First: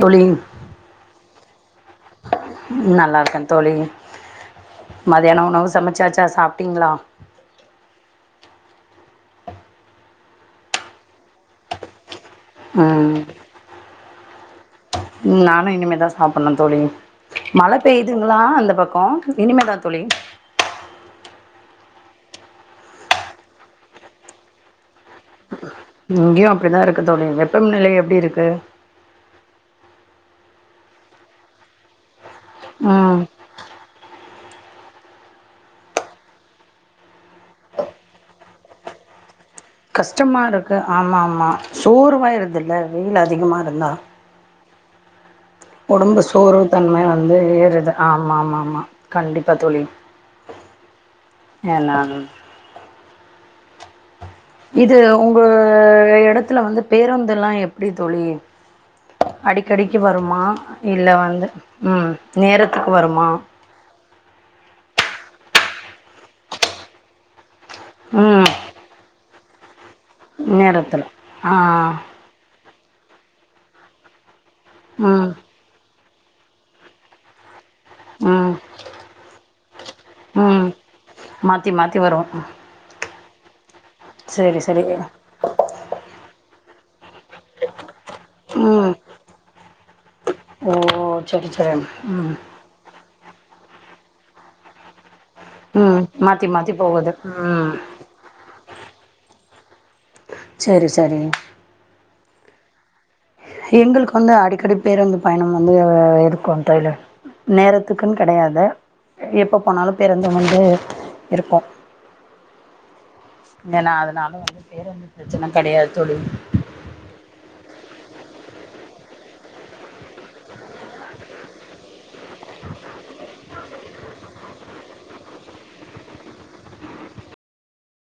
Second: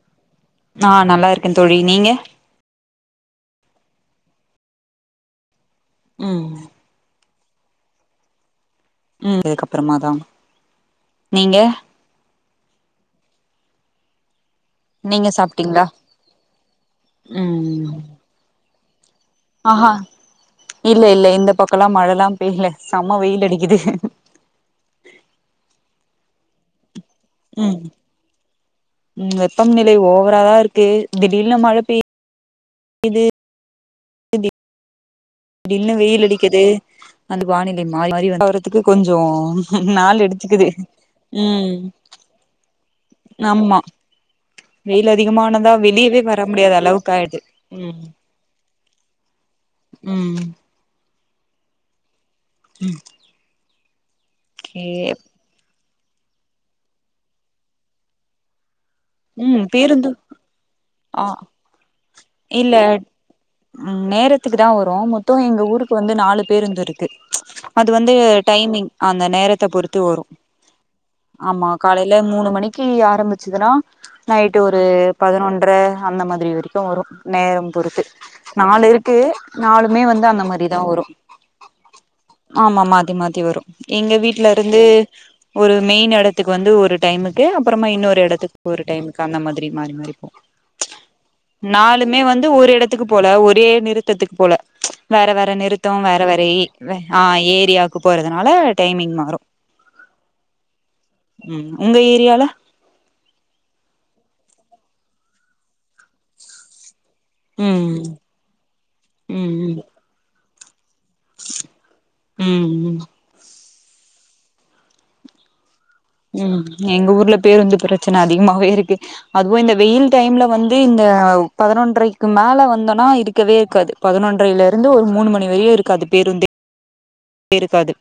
polling நா நல்லா இருக்கேன் தோழி நீங்க க்கந் தோழி மத்தியானோ உணவுஸ் சமச்சாச்சா ம் சாப்டீங்களா ம் இதுக்கப்பறமாதாமா நீங்க அ நீங்க நானு சாப்ட்டீங்களா இனிமேதா சாப்புன்னும் தோழி மழ ம் பெய்துங்களா அந்த பக் கவுண்ட் ஆஹா இல்ல இல்ல இந்தப் பக்கல்ல மழையல்லாம் பெய்யல சம்ம வெயில் அடிக்குது இங்கியு அப்டிதா இருக்கு தோழி ம் வெப்பம்நிலை எப்டி இருக்கு இல்லே ஓவராதா இருக்கு திடீர்னு மழைப் பெய் ம் இப்பிடின் வெயில் அடிக்குது அந்த வானிலை மாரி மாரி வறதுக்கு கொஞ்சோ நாள் கஷ்டமா எடுத்துக்குது இருக்கு ஆமா ஆமா ம் சோர்வாயிதுல்ல வெயில் அதிகமா ஆமா இருந்தா வெயில் அதிகமான ஒடம்பு சோர்வு தன்மை வந்து வருது ம் ஆமா ஆமா ஆமா கண்டிப்பா தோழி ம் என்னான் உம் இது உங்க து எடத்துல வந்து பேருந்துெல்லா எப்பிடி தோழி ம் அடிக்கடிக்கு பேருந்து வருமா இல்ல ஆ வந்து ம் இல்ல நேரத்துக்கு வருமா நேரத்துக்குதா போறோ மொத்தோ எங்க ஊருக்கு வந்து நாலு பேருந்து இருக்கு அது வந்து ம் டைமிங் அந்த நேரத்த பொறுத் த்து வரு நேரத்தில் ஆ ஆமா காலையில மூனு மணி கி ஆரம்பிச்சுதுன்னா த்தாய்ட்டு ஒரு ம் பதினொன்ற அந்த மாதிரி வரைக்கு வரு நேரம் பொறுத்து ம் நாலு இருக்கு நளுமே வந்து அந்த ம் மாரிதா வரும் மாற்றி மாற்றி வரும் ஆமா மாத்தி மாத்தி தி வரு எங்க வீட்ல சரி இருந்து சரி ஒரு மெயின் எடத்துக் வந்து ஒரு டைமுக்கு அப்புறமா இன்னொரு ட்ட எடத்துக்கு ஒரு ம் டைமுக்கு அந்த மாதிரி மாரி மாரி ஓ சரி சரிம் மே வந்து ஒரு எடத்துக்கு போல ஒரு ப்பிடியே நிறுத்தத்துக்கு போல வேற வேற நிறுத்தோ ம் வேற வேற மாற்றி மாற்றி ஏழை போகுது ஆ ம் ஏரியாவுக்கு போறதுனால டைமிங் மாறு சரி சரி ம் உங்க ஏரியால எங்களுக்கு அங்க அடிக்கடி பேருந்து பயணம் வந்து இருக்கும் தோழி ம் நேரத்துக்குன் கெடையாத ம் எப்ப ம் போனாலு பேருந்து முன் ம் ம் அதனால நானு வந்து பேருந்து பிரச்சன கெடையாது ம் எங்க ஊர்ல பேருந்து பிரச் பிரச்சன அதிகமாவே இருக்கு அதுவு இந்த வெயில் டைம்ல வந்து இந்த பதுனொன்றை க்கு மேல வந்தோன்னா இருக்கவே இருக்காது பதுனொன்றைல இருந்து ஒரு மூணு மணி வரையு இருக்காது பேருந்தே பே இருக்காது